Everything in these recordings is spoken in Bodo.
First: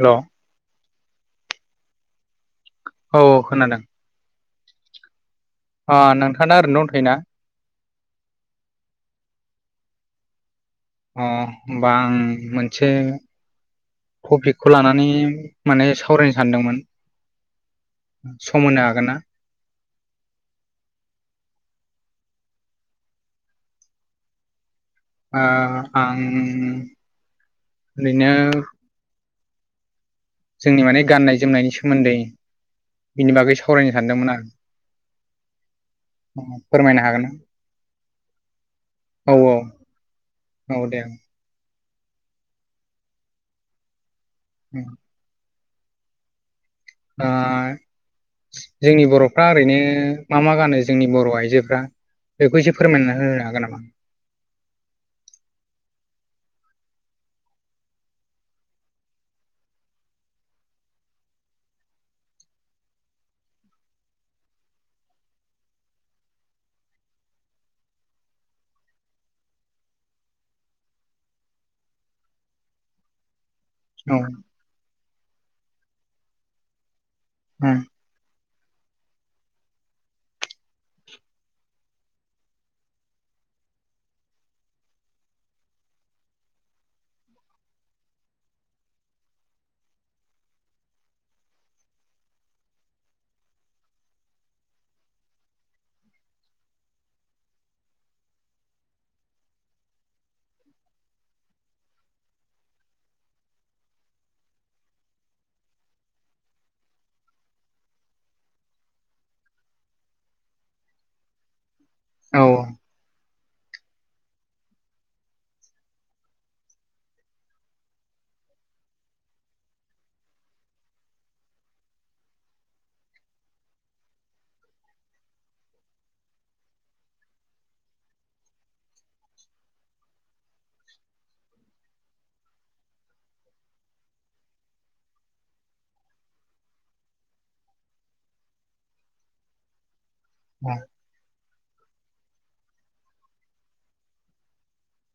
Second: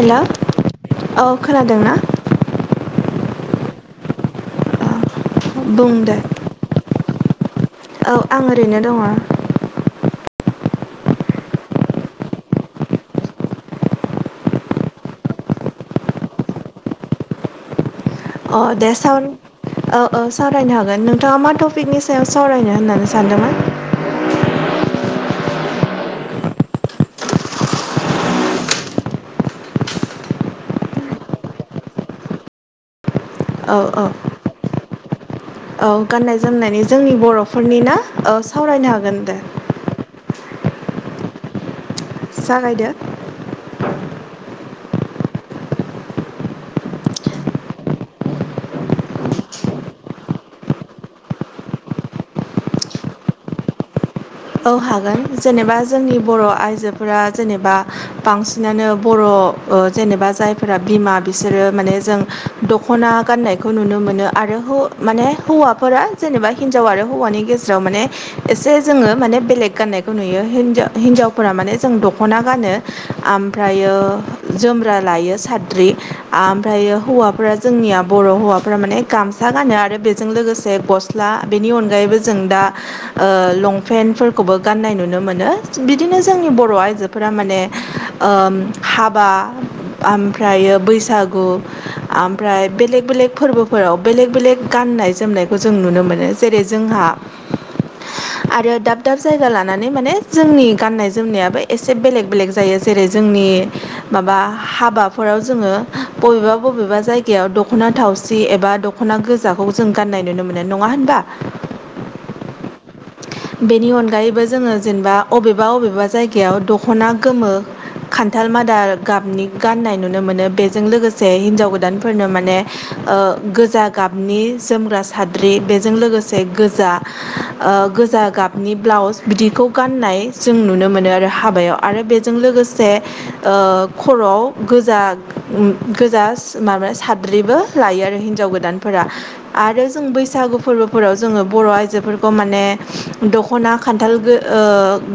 हेलौ औ खोनादों ना औ औ खोनादों बुं दे नोंथाङा ओरैनो दं थ'योना। औ आं ओरैनो दङ अ होमबा आं मोनसे टपिकखौ लानानै माने सावरायनो सानदोंमोन अ सम होनो दे हागोन साव ना औ औ सावरायनो हागोन नोंथाङा मा टपिकनि सायाव सावरायनो होननानै सानदोंमोन आं ओरैनो जोंनि माने गाननाय जोमनायनि सोमोन्दै बिनि बागै औ सावरायनो औ सानदोंमोन आं [inaudible] औ गाननाय जोमनायनि फोरमायनो जोंनि हागोन ना बर'फोरनि ना औ सावरायनो हागोन औ दे औ दे जागायदो औ। [unintelligible] जोंनि बर'फ्रा ओरैनो मा मा गानो जोंनि बर' आइजोफ्रा बेखौ एसे फोरमायना होनो हागोन नामा। औ हागोन जेनेबा जोंनि बर' आइजोफोरा जेनेबा बांसिनानो बर' जेनेबा जायफोरा बिमा बिसोरो माने जों दख'ना गाननायखौ नुनो मोनो आरो माने हौवाफोरा जेनेबा हिनजाव आरो हौवानि गेजेराव माने एसे जोङो। माने बेलेग गाननायखौ नुयो हिजाव हिनजावफोरा माने जों दख'ना गानो। ओमफ्रायो औ जोमग्रा लायो साद्रि ओमफ्रायो हौवाफोरा जोंनिया बर' हौवा फोर माने गामसा गानो आरो बेजों लोगोसे गस्ला बेनि अनगायैबो जों दा लं फेनफोरखौबो गाननाय नुनो मोनो बिदिनो जोंनि बर' आइजोफोरा माने हाबा ओमफ्राय बैसागु ओमफ्राय बेलेक बेलेक फोरबोफोराव बेलेक बेलेक गाननाय जोमनायखौ जों नुनो मोनो जेरै जोंहा था [inaudible] आरो दाब दाब जायगा लानानै माने जोंनि गाननाय जोमनायाबो एसे बेलेग बेलेग जायो जेरै जोंनि मा हाबाफोराव जोङो बबेबा बबेबा जायगायाव दख'ना थावसि एबा दख'ना गोजाखौ जों गान्नाय नुनो मोननाय नङा होनबा औ बेनि अनगायैबो जोङो जेनेबा अबेबा अबेबा जायगायाव दख'ना गोमो खान्थाल मादा गाबनि गाननाय नुनो मोनो बेजों लोगोसे हिन्जाव गोदानफोरनो माने ओ गोजा गाबनि जोमग्रा साद्रि बेजों लोगोसे गोजा ओ जा गाबनि ब्लाउस बिदिखौ गाननाय जों नुनो मोनो आरो हाबायाव आरो बेजों लोगोसे खर'आव गोजा गोजा माबा साद्रिबो लायो आरो हिनजाव गोदानफोरा आरो जों बैसागु फोरबोफोराव जोङो बर' आइजोफोरखौ माने दख'ना खान्थाल ओ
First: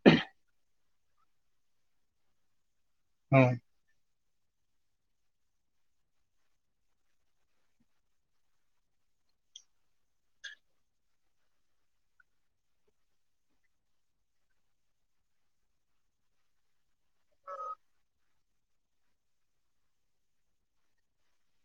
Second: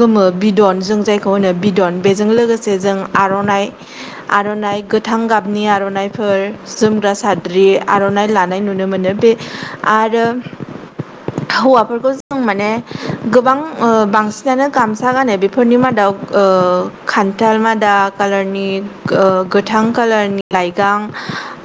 गोमो बिदन जों जायखौ होनो बिदन बेजों लोगोसे जों औ आर'नाइ गोथां गाबनि आर'नाइफोर जोमग्रा साद्रि आर'नाइ लानाय नुनो मोनो बे आरो [inaudible] हौवाफोरखौ जों माने गोबां बांसिनानो गामसा गानो बेफोरनि मादाव ओ खान्थाल मादा कालारनि गोथां कालारनि लाइगां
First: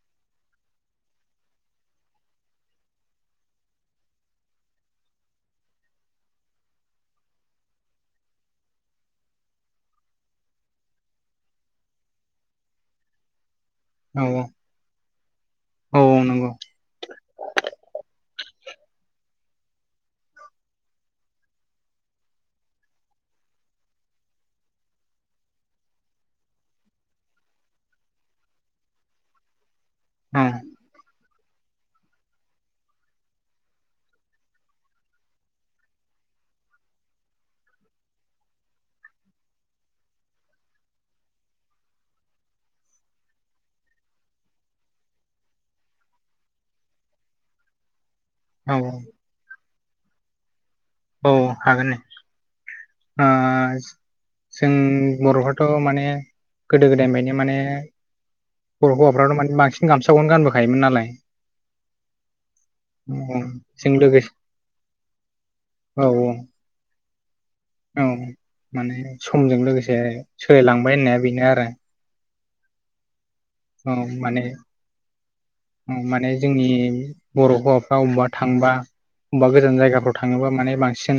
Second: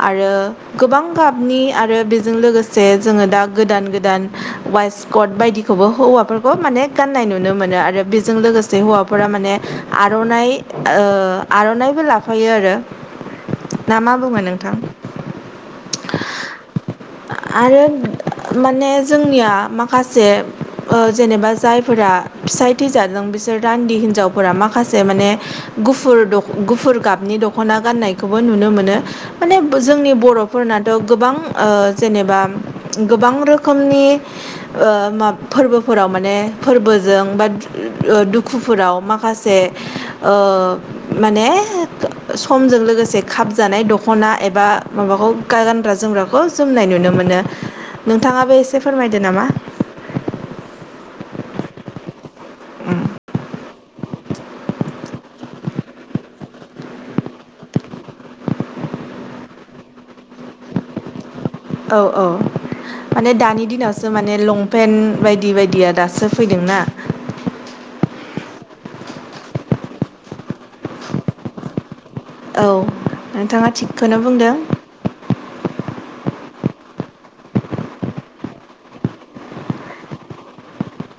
आरो गोबां गाबनि आरो बेजों लोगोसे जोङो दा गोदान गोदान वाइसकड बायदिखौबो हौवाफोरखौ माने गाननाय नुनो मोनो आरो बेजों लोगोसे हौवाफोरा माने आर'नाइ आर'नाइ ओ आर'नाइबो लाफायो आरो [inaudible] ना मा औ बुङो औ नोंथां औ नंगौ आरो माने जोंनिया माखासे माखासे ओ जेनेबा जायफोरा फिसायथि जादों बिसोर रान्दि हिनजावफोरा माखासे माने गुफुर गुफुर गाबनि दख'ना गाननायखौबो नुनो मोनो माने जोंनि औ बर'फोरनाथ' गोबां जेनेबा गोबां रोखोमनि फोरबोफोराव माने फोरबोजों बा दुखुफोराव माखासे माने समजों लोगोसे खखप जानाय दखना एबा माबाखौ गानग्रा जोमग्राखौ जोमनाय नुनो मोनो नोंथाङाबो औ एसे औ फोरमायदो नामा? औ हागोन नदे। उ जों बर'फ्राथ' माने गोदो गोदायनिफ्रायायनो माने बर' हौवाफ्राथ' माने बांसिन गामसाखौनो गानबोखायोमोन नालाय औ औ माने औ दानि जों दिनावसो लोगोसे माने लंपेन्ट बायदि बायदिया औ दासो फैदोंना औ माने समजों लोगोसे सोलायलांबाय होननाया बेनो आरो औ नोंथाङा औ थिगखौनो माने बुंदों। माने जोंनि बर' हौवाफ्रा अबावबा थांबा बबेबा गोजान जायगाफ्राव थाङोबा माने बांसिन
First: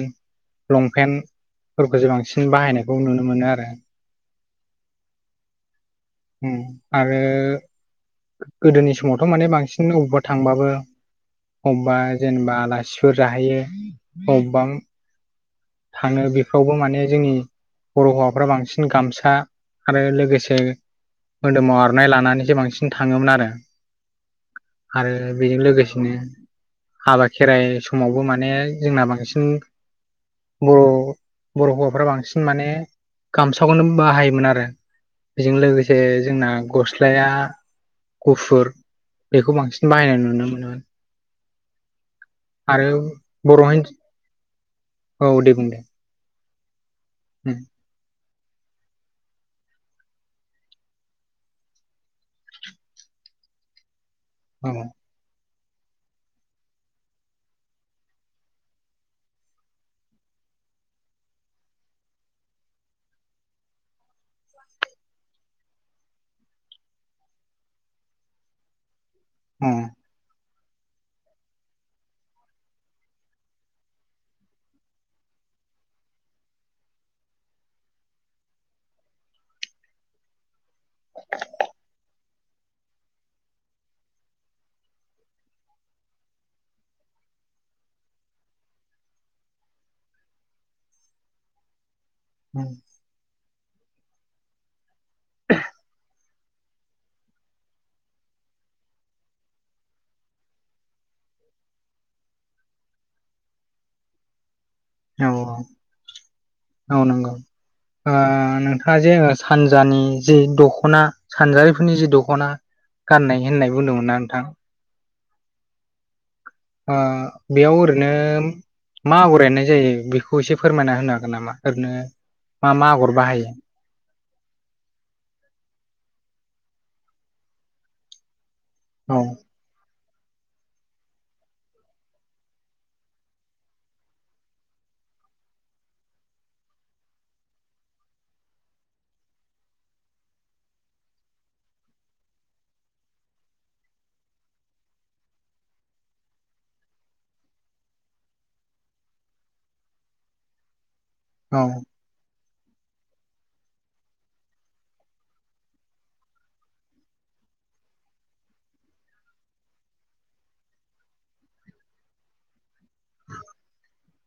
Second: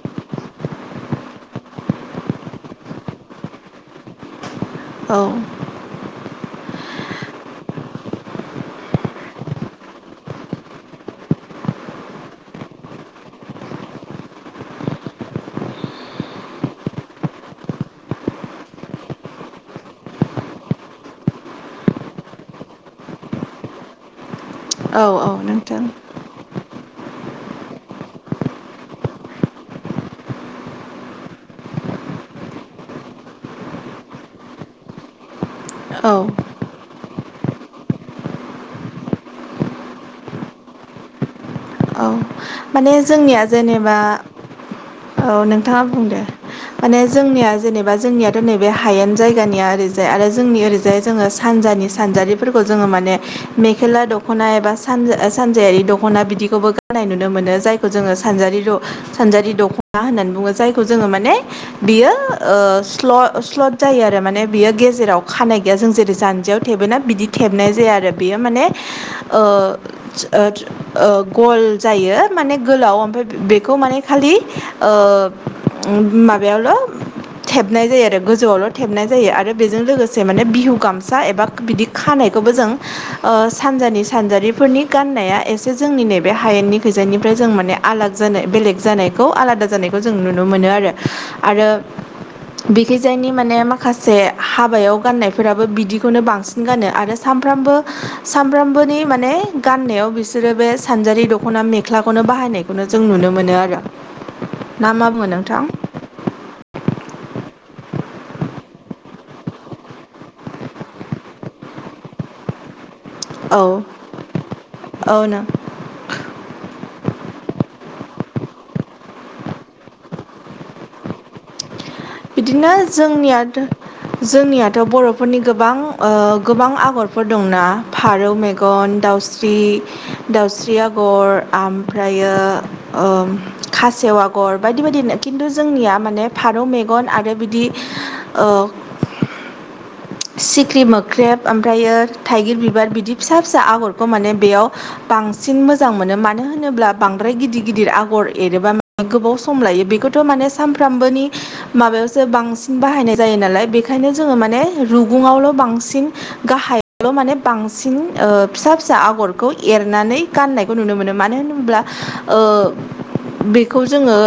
लंपेन्ट फोरफोरखौ जो बांसिन बाहायनायखौ नुनो मोनो आरो औ आरो गोदोनि समावथ' माने बांसिन बबेबा थांबाबो अबेबा जेनेबा आलासिफोर जाहैयो अबेबा थाङो बेफोरावबो माने जोंनि बर' हौवाफ्रा बांसिन गामसा आरो लोगोसे मोदोमाव आर'नाइ लानानैसो बांसिन थाङोमोन आरो औ आरो औ बेजों नोंथां लोगोसेनो हाबा खेराइ समावबो माने जोंना बांसिन बर' बर' हौवाफोरा बांसिन माने गामसाखौनो बाहायोमोन आरो बेजों लोगोसे औ जोंना गस स्लाया गुफुर बेखौ बांसिन बाहायनाय नुनो मोनोमोन। औ आरो माने जोंनिया बर' हिन जेनेबा औ दे बुं दे नोंथाङा बुंदों माने जोंनिया जेनेबा जोंनिया नैबे हायेन जायगानिया ओरैजाय आरो जोंनि ओरैजाय जोङो सानजानि सानजारिफोरखौ जोङो माने मेखेला दख'ना औ एबा औ सानजा सानजायारि दख'ना बिदिखौबो गानायनाय नुनो नुनो मोनो जायखौ जोङो सान सानजारि दख'ना होननानै बुङो जायखौ जोङो माने बियो ओ स्ल स्ल'द जायो आरो माने बियो गेजेराव खानाय गैया जों जेरै जानजियाव थेबोना बि दि थेबनाय जाया आरो बेयो माने ओ उम ओ ओ गल जायो माने गोलाव ओमफ्राय बेखौ माने खालि ओ माबायावल' थेबनाय जायो आरो गोजौआवल' थेबनाय जायो आरो बेजों लोगोसे माने बिहु गामसा एबा बिदि खानाय खौबौ जों ओ सानजानि सानजारिफोरनि गाननाया एसे जोंनि नैबे हायेननि खैजानिफ्राय जों माने आलाग जानाय बेलेग जानायखौ आलादा जानायखौ जों नुनो मोनो आरो। आरो बिखिजायनि माने माखासे हाबायाव गाननायफोराबो बिदिखौनो बांसिन गानो आरो सफ्रबोनि माने गाननायाव बिसोरो बे सानजारि दख'ना मेख्लाखौनो बाहायनायखौनो जों नुनो मोनो आरो। ना मा औ बुङो नोंथां औ औ नंगौ। ओ नोंथाङा जे सानजानि जि दख'ना सानजारिफोरनि जि दख'ना गाननाय औ होननाय बुंदोंमोनना नोंथां? औ नों ओ बेयाव ओरैनो मा आगर एरनाय जायो बेखौ एसे फोरमायना होनो हागोन नामा ओरैनो मा बिदिनो मा आगर जोंनिया बाहायो जोंनियाथ' बर'फोरनि गोबां ओ गोबां आगरफोर दंना फारौ मे गन औ दाउस्रि दाउस्रि आगर आमफ्रायो खासेव आगर बायदि बायदि खिन्थु जोंनिया माने फारौ मेगन आरो बिदि सिख्रि मोख्रेब ओमफ्रायो थाइगिर बिबार बिदि फिसा फिसा आगरखौ माने बेयाव बांसिन मोजां मोनो मानो होनोब्ला बांद्राय गिदिर गिदिर आगर एरोबा गोबाव सम लायो बेखौ थ' माने सानफ्रामबोनि औ माबायावसो बांसिन बाहायनाय जायो नालाय बेखायनो जोङो माने रुगुङावल' बांसिन गाहायावल' माने बांसिन ओ फिसा फिसा आगरखौ ए एरनानै गानायखौ नुनो मोनो मानो होनोब्ला ओ बेखौ जोङो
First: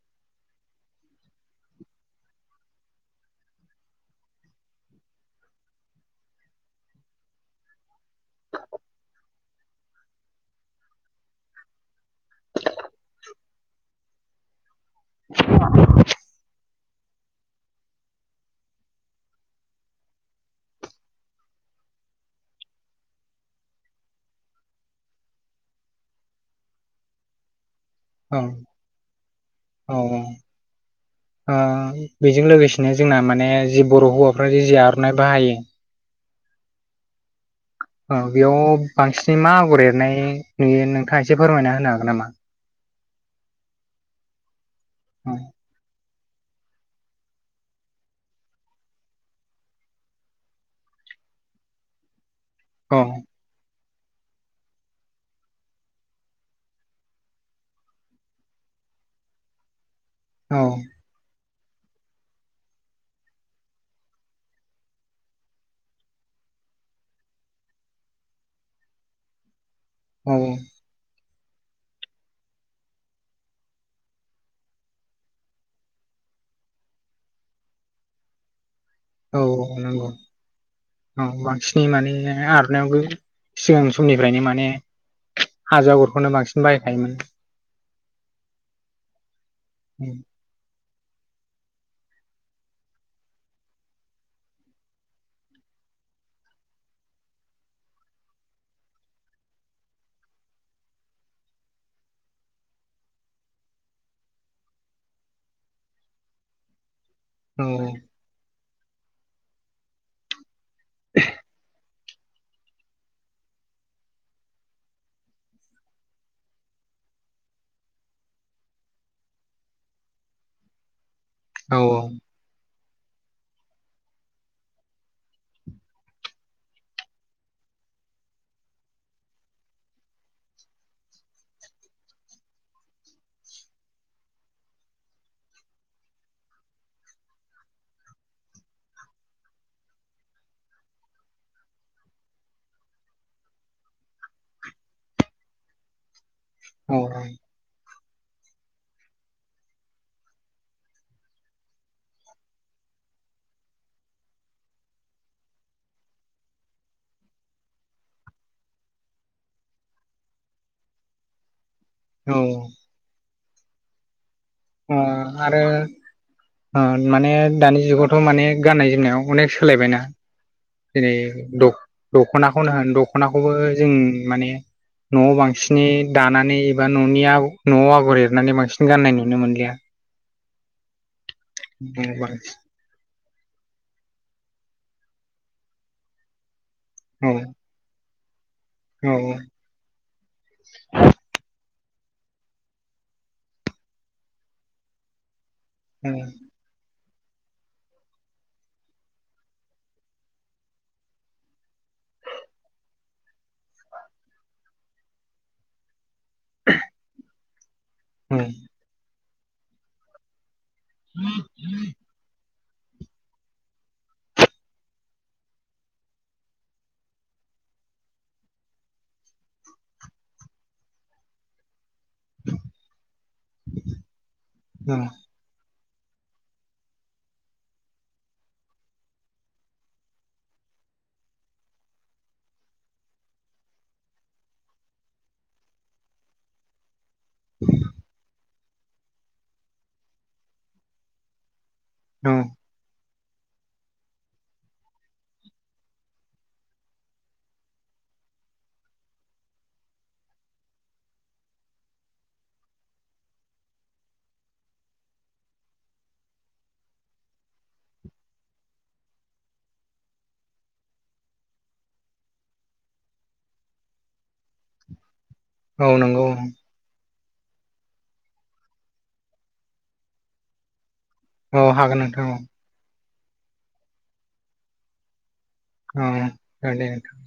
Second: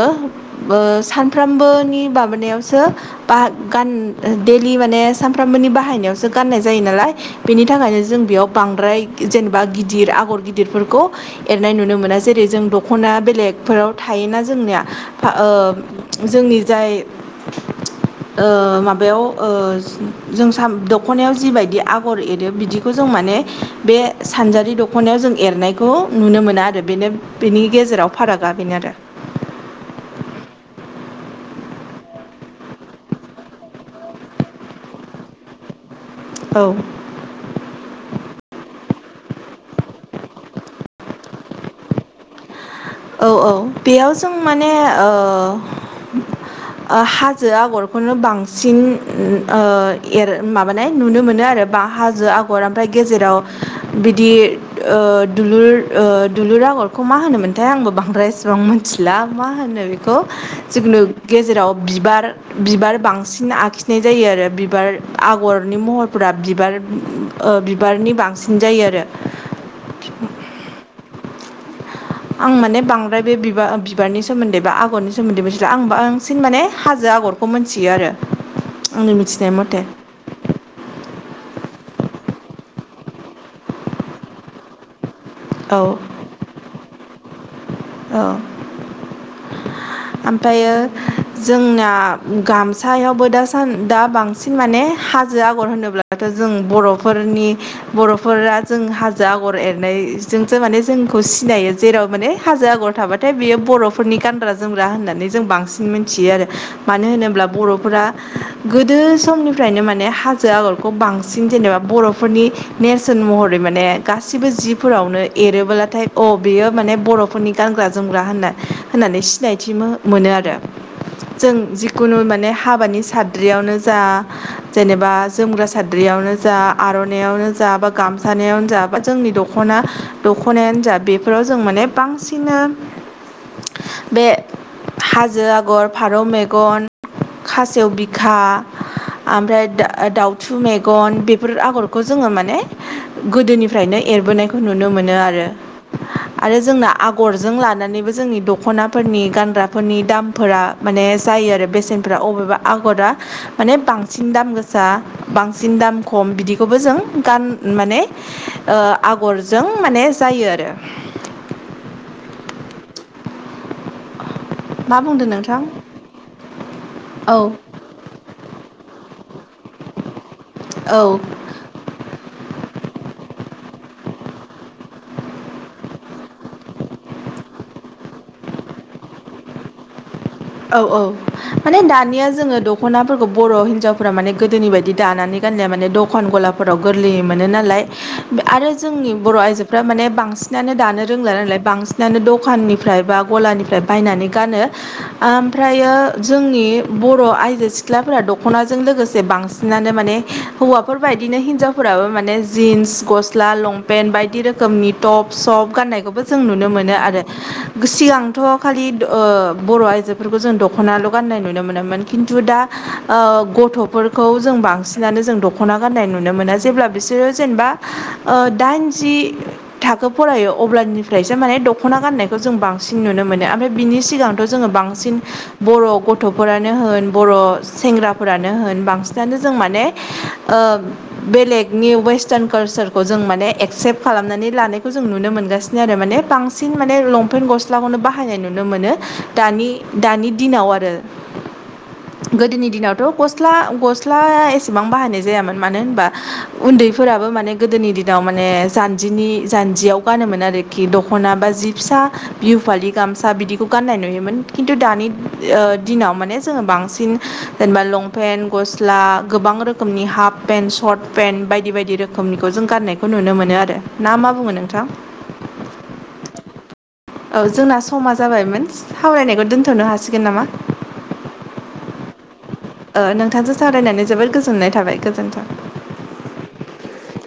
सानफ्रोमबोनि माबानायावसो बा गान डेलि माने सानफ्रामबोनि बाहायनायावसो गाननाय जायो नालाय बेनि थाखायनो जों बेयाव बांद्राय जेनेबा गिदिर आगर गिदिरफोरखौ एरनाय नुनो मोना जेरै जों दख'ना बेलेगफोराव थायोना जोंनिया ओ जोंनि जाय ओ माबायाव ओ जों साम दख'नायाव जिबायदि आगर एरो बिदिखौ जों माने बे सानजारि दख'नायाव जों एरनायखौ नुनो मोना आरो बेनो बेनि गेजेराव औ फारागा बेनो आरो। ओक्षबेजों लोगोसेनो जोंना माने जि बर' हौवाफोरा जि आर'नाइ बाहायो औ [inaudible] औ बेयाव बांसिनै मा आगर एरनाय नुयो नोंथाङा एसे फोरमायना होनो हागोन नामा? औ औ बेयाव जों माने ओ औ ओ हाजो आगरखौनो बांसिन ओ एर माबानाय नुनो मोनो नो आरो बा हाजो आगर ओमफ्राय औ गेजेराव बिदि ओ दुलुर ओ दुलुर आगरखौ मा होनोमोन थाय आंबो बांद्राय इसिबां मिथिला मा होनो बेखौ जुगुन गेजेराव बिबार बिबार बांसिन आखिनाय जायो आरो बिबार आगरनि महरफोरा बिबार ओ बिबारनि बांसिन जायो आरो। औ आं माने बांद्राय बे बा बिबारनि सोमोन्दै बा आगरनि सोमोन्दै मिथिला आं बांसिन माने हाजो आगरखौ मिथियो आरो। आंनि औ मिथिनाय औ मथे नंगौ औ बांसिन नि माने आर'नायावबो सिगां समनिफ्रायनो माने औ हाजो आगरखौनो बांसिन बाहायखायोमोन। औ ओमफायो [inaudible] जोंना गामसायावबो दासान दा बांसिन माने हाजो आगर होनोब्लाथ' जों जों बर'फोरनि बर'फोरा जों हाजो आगर एरनायजोंसो माने जोंखौ सिनायो जेराव माने हाजो आगर थाबाथाय बियो बर'फोरनि गानग्रा जोमग्रा होननानै जों बांसिन मिथियो आरो। मानो होनोब्ला औ बर'फोरा गोदो समनिफ्रायनो माने हाजो आगर खौ बांसिन जेनेबा बर' फोरनि नेरसोन महरै माने गासिबो जिफोरावनो एरोबोलाथाय अ बेयो माने बर' खरनि गानग्रा जोमग्रा होनना होननानै सिनायथि मोनो आरो। जों औ जिखुनु माने हाबानि साद्रियावनो जा जेनेबा जोमग्रा साद्रियावनो जा आर'नायवनो जा बा गामसानायावनो जा बा जोंनि दख' ना दख'नायानो जा बेफोराव जों माने बांसिनो बे हाजो आगर, फारौ मेगन खासेव बिखा ओमफ्राय दा दाउथु मेगन बेफोर आगरखौ जोङो माने गोदोनिफ्रायनो एरबोनायखौ नुनो मोनो आरो। आरो जोंना औ आगरजों लानानैबो जोंनि दख'नाफोरनि गानग्राफोरनि दामफोरा माने जायो आरो बेसेन फोरा अबेबा आगरा माने बांसिन दाम गोसा बांसिन दाम खम बिदिखौबो जों गान माने ओ आगरजों माने जायो आरो‌। औ मा बुंदों अ' नोंथां आरो ओ माने औ दानि जुगावथ' माने गाननाय जोमनायाव अनेक सोलायबायना। जेरै औ दख-दख'नाखौनो होन दख'नाखौबो जों माने न'आव बांसिनै दानानै एबा न'नि आग न'आव आगर एरनानै बांसिन गाननाय नुनो मोनलिया। औ औ माने औ दानिया बांसिन जोङो दख'नाफोरखौ बर' हिन्जावफोरा माने गोदोनि बायदि दानानै गानलिया‌। माने दखान गलाफोराव गोरलैय औ मोनो नालाय। बो आरो औ जोंनि बर' आइजोफ्रा माने बांसिनानो दानो रोंला नालाय। बांसिन दानो दखाननिफ्राय बा गलानिफ्राय बायनानै गानो। ओमफ्रायो औ जोंनि बर' आइजो सिख्लाफोरा दख'नाजों लोगोसे बांसिनानो माने हौवाफोरबायदिनो हिनजावफोरा। आबा माने जिन्स, गस्ला, लंपेन्ट बायदि रोखोमनि टप सप गाननायखौबो जों नुनो मोनो। ओ आरो। औ सिगांथ' खालि ओ बर' आइजोफोरखौ जों दख'नाल' गाननाय नुनो मोनोमोन खिन्थु दा। ओ गथ'फोरखौ जों बांसिनानो जों दख'ना गाननाय नुनो मोना जेब्ला बिसोरो जेनेबा। ओ दाइन जि थाखो फरायो अब्लानिफ्रायसो माने दख ख'ना गाननायखौ जों बांसिन नुनो मोनो‌ ओमफ्राय बिनि सिगांथ' जोङो औ बांसिन बर' गथ'फोरानो होन बर' सेंग्राफोरानो होन बांसिनानो जों माने ओ बेलेगनि वेस्टार्न कालचारखौ जों माने एक्सेप्ट खालामनानै लानायखौ जों नुनो मोनगासिनो आरो मान बांसिन माने लंपे फेन गस्लाखौनो बाहायनाय नुनो मोनो दानि दिनाव आरो औ गोदोनि दिनाव गस्ला गस्ला एसेबां बाहायनाय जायामोन मानो होनबा उन्दैफोराबो माने गोदोनि नाव माने जान्जिनि जान्जियाव गानोमोन आरोखि दख'ना बा जि फिसा बिहु फालि। गामसा बिदिखौ गाननाय नुयोमोन। खिन्थु दानि दिनाव ओ माने जोङो बांसिन जेनेबा लंपेन्ट गस्ला गोबां गोबां रोखोमनि हाप पेन सत पेन बायदि बायदि रोखोमनिखौ जों गाननायखौ नुनो मोनो आरो ना मा बुङो नोंथां औ नंगौ। औ जोंना समा जाबायमोन मिन्स सावरायनायखौ दोन्थ'नो हासिगोन नामा? औ हागोन नोंथां औ ओ नोंथांजों सावरायनानै जोबोद गोजोननाय थाबाय गोजोन्थों। ओ जागोन दे नोंथां।